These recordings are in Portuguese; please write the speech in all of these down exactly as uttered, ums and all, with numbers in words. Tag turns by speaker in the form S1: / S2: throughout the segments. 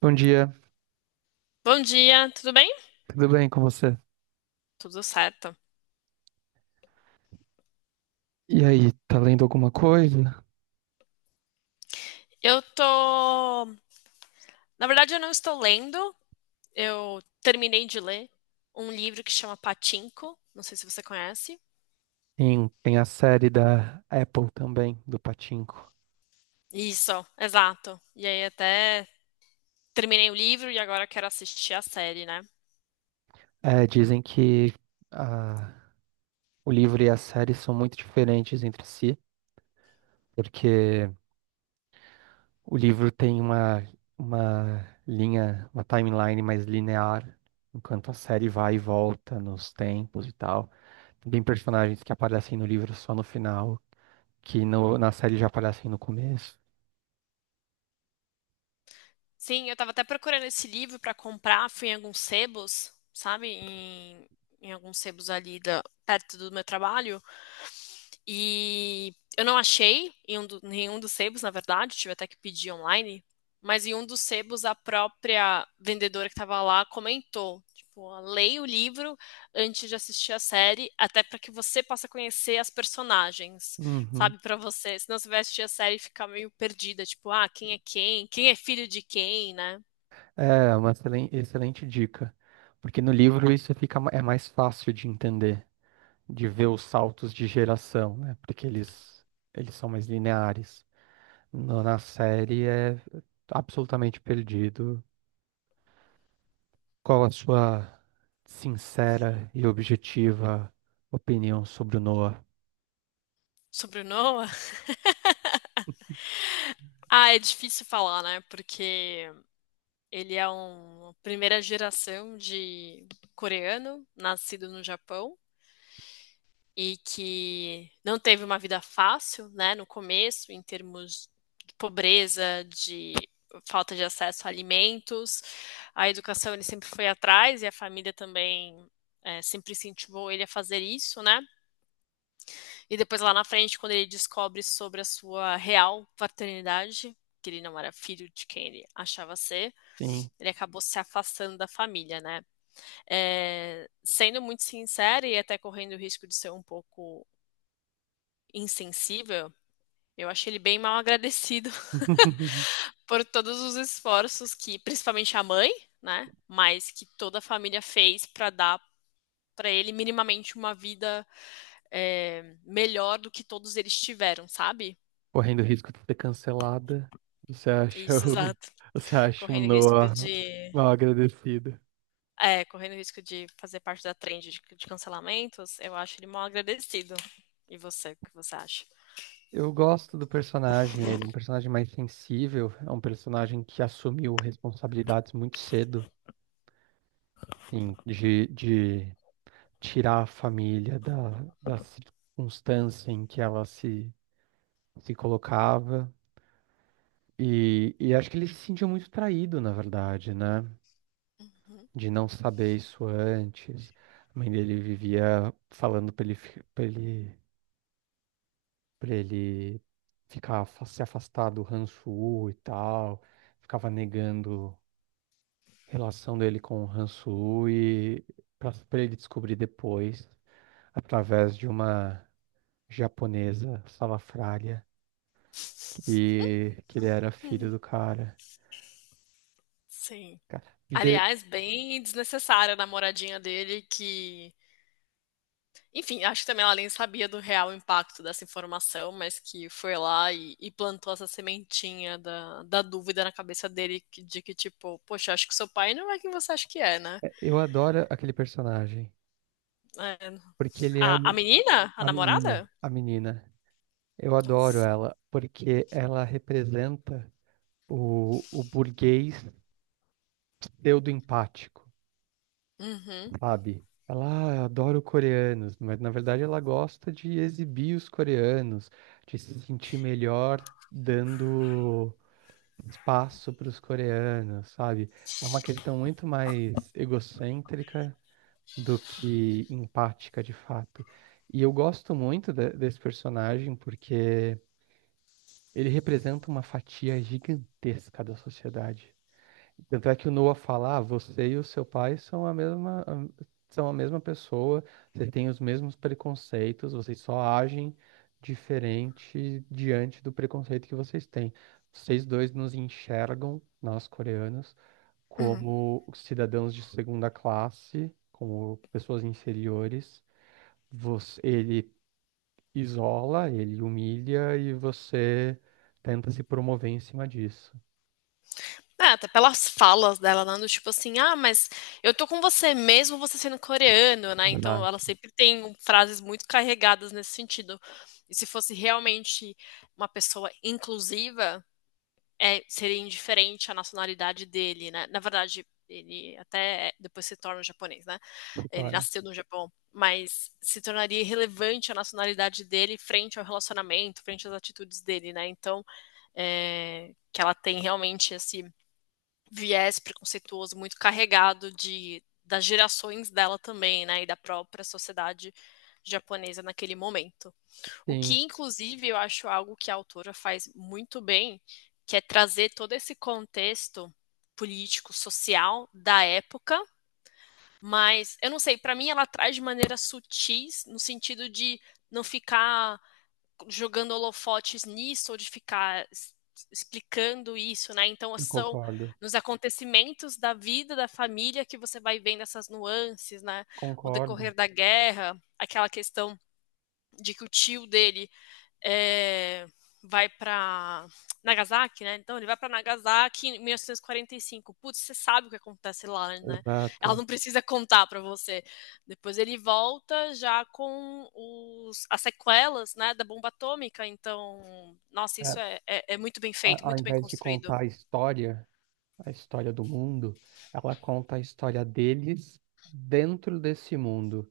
S1: Bom dia,
S2: Bom dia, tudo bem?
S1: tudo bem com você?
S2: Tudo certo.
S1: E aí, tá lendo alguma coisa?
S2: Eu tô. Na verdade, eu não estou lendo. Eu terminei de ler um livro que chama Pachinko. Não sei se você conhece.
S1: Tem, tem a série da Apple também, do Pachinko.
S2: Isso, exato. E aí, até terminei o livro e agora quero assistir a série, né?
S1: É, dizem que a- o livro e a série são muito diferentes entre si, porque o livro tem uma, uma linha, uma timeline mais linear, enquanto a série vai e volta nos tempos e tal. Tem personagens que aparecem no livro só no final, que no- na série já aparecem no começo.
S2: Sim, eu tava até procurando esse livro pra comprar. Fui em alguns sebos, sabe? Em, em alguns sebos ali da... perto do meu trabalho. E eu não achei em um do- nenhum dos sebos, na verdade, tive até que pedir online, mas em um dos sebos a própria vendedora que estava lá comentou, tipo, ó, leia o livro antes de assistir a série, até para que você possa conhecer as personagens,
S1: Uhum.
S2: sabe, para você, senão você vai assistir a série e ficar meio perdida, tipo, ah, quem é quem? Quem é filho de quem, né?
S1: É uma excelen- excelente dica, porque no livro isso fica ma- é mais fácil de entender, de ver os saltos de geração, né? Porque eles eles são mais lineares. No- na série é absolutamente perdido. Qual a sua sincera e objetiva opinião sobre o Noah?
S2: Sobre o Noah? Ah, é difícil falar, né? Porque ele é uma primeira geração de coreano, nascido no Japão, e que não teve uma vida fácil, né, no começo, em termos de pobreza, de falta de acesso a alimentos. A educação ele sempre foi atrás e a família também é, sempre incentivou ele a fazer isso, né? E depois lá na frente, quando ele descobre sobre a sua real paternidade, que ele não era filho de quem ele achava ser,
S1: Sim.
S2: ele acabou se afastando da família, né? É, sendo muito sincero e até correndo o risco de ser um pouco insensível, eu achei ele bem mal agradecido por todos os esforços que, principalmente a mãe, né? Mas que toda a família fez para dar para ele minimamente uma vida é, melhor do que todos eles tiveram, sabe?
S1: Correndo o risco de ser cancelada, você acha
S2: Isso,
S1: o,
S2: exato.
S1: você acha o
S2: Correndo risco
S1: Noah
S2: de,
S1: mal agradecido?
S2: é, correndo risco de fazer parte da trend de, de cancelamentos, eu acho ele mal agradecido. E você, o que você acha?
S1: Eu gosto do personagem, ele é um personagem mais sensível, é um personagem que assumiu responsabilidades muito cedo, assim, de, de tirar a família da, da circunstância em que ela se, se colocava. E, e acho que ele se sentiu muito traído, na verdade, né? De não saber isso antes. A mãe dele vivia falando pra ele, fi- pra ele, pra ele ficar, fa- se afastar do Hansu e tal ficava negando relação dele com o Han Solo e para ele descobrir depois, através de uma japonesa salafrária, que, que ele era filho do cara.
S2: Sim.
S1: Cara, porque
S2: Aliás, bem desnecessária a namoradinha dele que, enfim, acho que também ela nem sabia do real impacto dessa informação, mas que foi lá e, e plantou essa sementinha da, da dúvida na cabeça dele que- de que, tipo, poxa, acho que seu pai não é quem você acha que é, né?
S1: é, eu adoro aquele personagem,
S2: É,
S1: porque ele é
S2: a, a
S1: o,
S2: menina? A
S1: a menina,
S2: namorada?
S1: a menina. Eu adoro
S2: Nossa.
S1: ela, porque ela representa o, o burguês pseudo-empático.
S2: Uhum.
S1: Sabe? Ela "Ah, adora coreanos, mas na verdade ela gosta de exibir os coreanos, de se sentir melhor dando espaço para os coreanos, sabe? É uma questão muito mais egocêntrica do que empática de fato. E eu gosto muito de- desse personagem porque ele representa uma fatia gigantesca da sociedade. Tanto é que o Noah fala, ah, você e o seu pai são a mesma, a- são a mesma pessoa, vocês têm os mesmos preconceitos, vocês só agem diferente diante do preconceito que vocês têm. Vocês dois nos enxergam, nós coreanos,
S2: Uhum.
S1: como cidadãos de segunda classe, como pessoas inferiores. Você, ele isola, ele humilha e você tenta se promover em cima disso.
S2: É, até pelas falas dela, né? Do tipo assim, ah, mas eu tô com você mesmo você sendo coreano, né?
S1: Lá
S2: Então ela sempre tem um- frases muito carregadas nesse sentido. E se fosse realmente uma pessoa inclusiva, é, seria indiferente à nacionalidade dele, né? Na verdade, ele até é, depois se torna japonês, né?
S1: se
S2: Ele
S1: torna.
S2: nasceu no Japão, mas se tornaria irrelevante a nacionalidade dele frente ao relacionamento, frente às atitudes dele, né? Então, é, que ela tem realmente esse viés preconceituoso muito carregado de das gerações dela também, né, e da própria sociedade japonesa naquele momento. O
S1: Sim,
S2: que inclusive eu acho algo que a autora faz muito bem, que é trazer todo esse contexto político, social da época, mas eu não sei, para mim ela traz de maneira sutis no sentido de não ficar jogando holofotes nisso, ou de ficar explicando isso, né? Então,
S1: eu
S2: são
S1: concordo.
S2: nos acontecimentos da vida da família que você vai vendo essas nuances, né? O
S1: Concordo.
S2: decorrer da guerra, aquela questão de que o tio dele é, vai para Nagasaki, né? Então ele vai para Nagasaki em mil novecentos e quarenta e cinco. Putz, você sabe o que acontece lá, né?
S1: Exato.
S2: Ela não precisa contar para você. Depois ele volta já com os, as sequelas, né, da bomba atômica. Então, nossa, isso
S1: É,
S2: é, é, é muito bem feito,
S1: a- ao
S2: muito bem
S1: invés de
S2: construído.
S1: contar a história, a história do mundo, ela conta a história deles dentro desse mundo.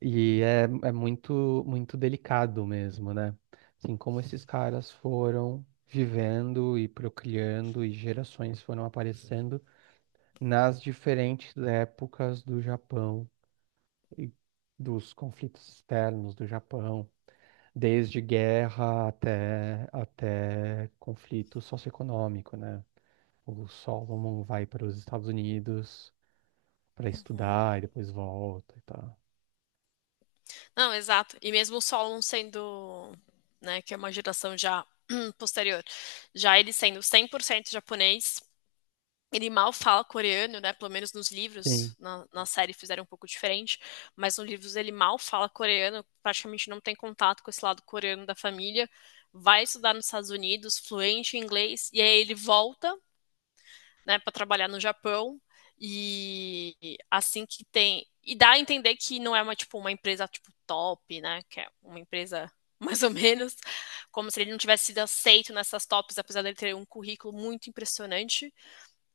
S1: E é, é muito, muito delicado mesmo, né? Assim, como esses caras foram vivendo e procriando e gerações foram aparecendo nas diferentes épocas do Japão. E dos conflitos externos do Japão, desde guerra até, até conflito socioeconômico, né? O Solomon vai para os Estados Unidos para
S2: Uhum.
S1: estudar e depois volta e tal.
S2: Não, exato. E mesmo o Solon sendo, né, que é uma geração já posterior, já ele sendo cem por cento japonês, ele mal fala coreano, né? Pelo menos nos
S1: Sim,
S2: livros, na, na série fizeram um pouco diferente, mas nos livros ele mal fala coreano, praticamente não tem contato com esse lado coreano da família. Vai estudar nos Estados Unidos, fluente em inglês, e aí ele volta, né, para trabalhar no Japão. E assim que tem. E dá a entender que não é uma, tipo, uma empresa tipo top, né? Que é uma empresa mais ou menos, como se ele não tivesse sido aceito nessas tops, apesar dele ter um currículo muito impressionante.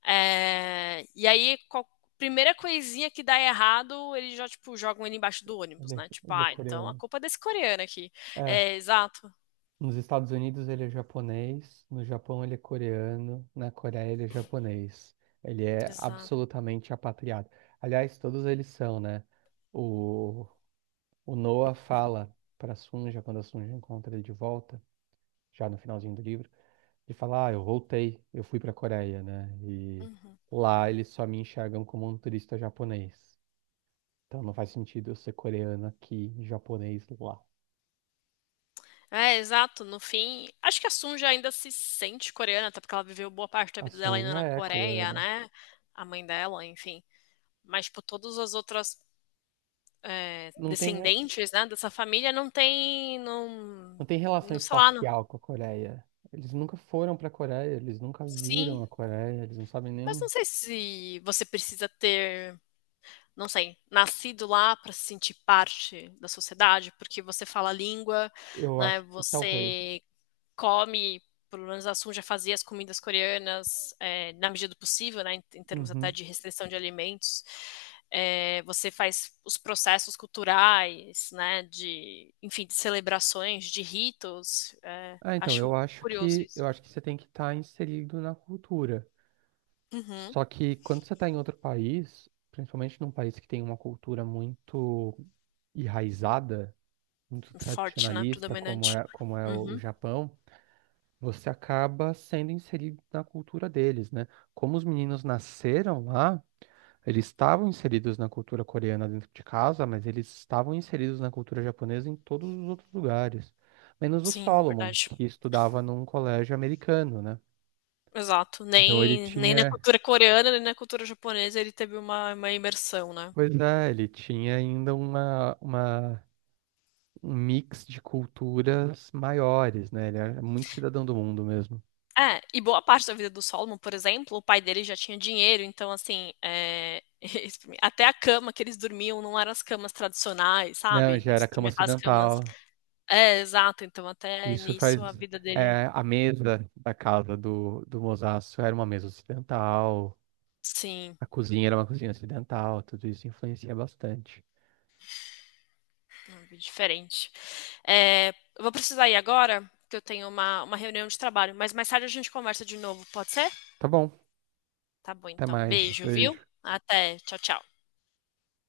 S2: É, e aí, qual- primeira coisinha que dá errado, eles já, tipo, jogam ele embaixo do
S1: ele
S2: ônibus,
S1: é,
S2: né? Tipo,
S1: ele é
S2: ah, então a
S1: coreano.
S2: culpa é desse coreano aqui.
S1: É,
S2: É, exato,
S1: nos Estados Unidos ele é japonês, no Japão ele é coreano, na Coreia ele é japonês. Ele é
S2: exato.
S1: absolutamente apatriado. Aliás, todos eles são, né? O O Noah fala para Sunja, quando a Sunja encontra ele de volta, já no finalzinho do livro, ele fala: Ah, eu voltei, eu fui para a Coreia, né? E
S2: Uhum.
S1: lá eles só me enxergam como um turista japonês. Então não faz sentido eu ser coreano aqui e japonês lá.
S2: É, exato. No fim, acho que a Sunja ainda se sente coreana, até porque ela viveu boa parte da
S1: A
S2: vida dela ainda
S1: Sunja
S2: na
S1: é
S2: Coreia,
S1: coreana.
S2: né? A mãe dela, enfim. Mas, tipo, todas as outras é,
S1: Não tem, re-
S2: descendentes, né, dessa família não tem, não,
S1: não tem relação
S2: não sei lá, não.
S1: espacial com a Coreia. Eles nunca foram para a Coreia, eles nunca viram
S2: Sim,
S1: a Coreia, eles não sabem
S2: mas não
S1: nem.
S2: sei se você precisa ter não sei, nascido lá para se sentir parte da sociedade, porque você fala a língua,
S1: Eu
S2: né?
S1: acho que talvez.
S2: Você come, pelo menos a Sun já fazia as comidas coreanas é, na medida do possível, né? Em, em, termos até
S1: Uhum.
S2: de restrição de alimentos. É, você faz os processos culturais, né? De, enfim, de celebrações, de ritos. É,
S1: Ah, então,
S2: acho
S1: eu acho
S2: curioso
S1: que
S2: isso.
S1: eu acho que você tem que estar inserido na cultura.
S2: Uhum.
S1: Só que quando você está em outro país, principalmente num país que tem uma cultura muito enraizada, muito
S2: Forte, né?
S1: tradicionalista, como
S2: Predominante.
S1: é, como é o
S2: Uhum.
S1: Japão, você acaba sendo inserido na cultura deles, né? Como os meninos nasceram lá, eles estavam inseridos na cultura coreana dentro de casa, mas eles estavam inseridos na cultura japonesa em todos os outros lugares, menos o
S2: Sim,
S1: Solomon,
S2: verdade.
S1: que estudava num colégio americano, né?
S2: Exato.
S1: Então ele
S2: Nem, nem na
S1: tinha,
S2: cultura coreana, nem na cultura japonesa ele teve uma, uma imersão, né?
S1: pois é, ele tinha ainda uma, uma, um mix de culturas maiores, né? Ele era muito cidadão do mundo mesmo.
S2: É, e boa parte da vida do Solomon, por exemplo, o pai dele já tinha dinheiro, então, assim, é, isso pra mim, até a cama que eles dormiam não eram as camas tradicionais,
S1: Não,
S2: sabe?
S1: já era
S2: Eles
S1: cama
S2: dormiam aquelas camas.
S1: ocidental.
S2: É, exato, então, até
S1: Isso
S2: nisso a
S1: faz.
S2: vida dele,
S1: É, a mesa da casa do, do Mosaço era uma mesa ocidental,
S2: sim,
S1: a cozinha era uma cozinha ocidental, tudo isso influencia bastante.
S2: é uma vida diferente. É, eu vou precisar ir agora, que eu tenho uma, uma reunião de trabalho, mas mais tarde a gente conversa de novo, pode ser?
S1: Tá bom,
S2: Tá bom,
S1: até
S2: então,
S1: mais.
S2: beijo, viu?
S1: Beijo.
S2: Até, tchau, tchau.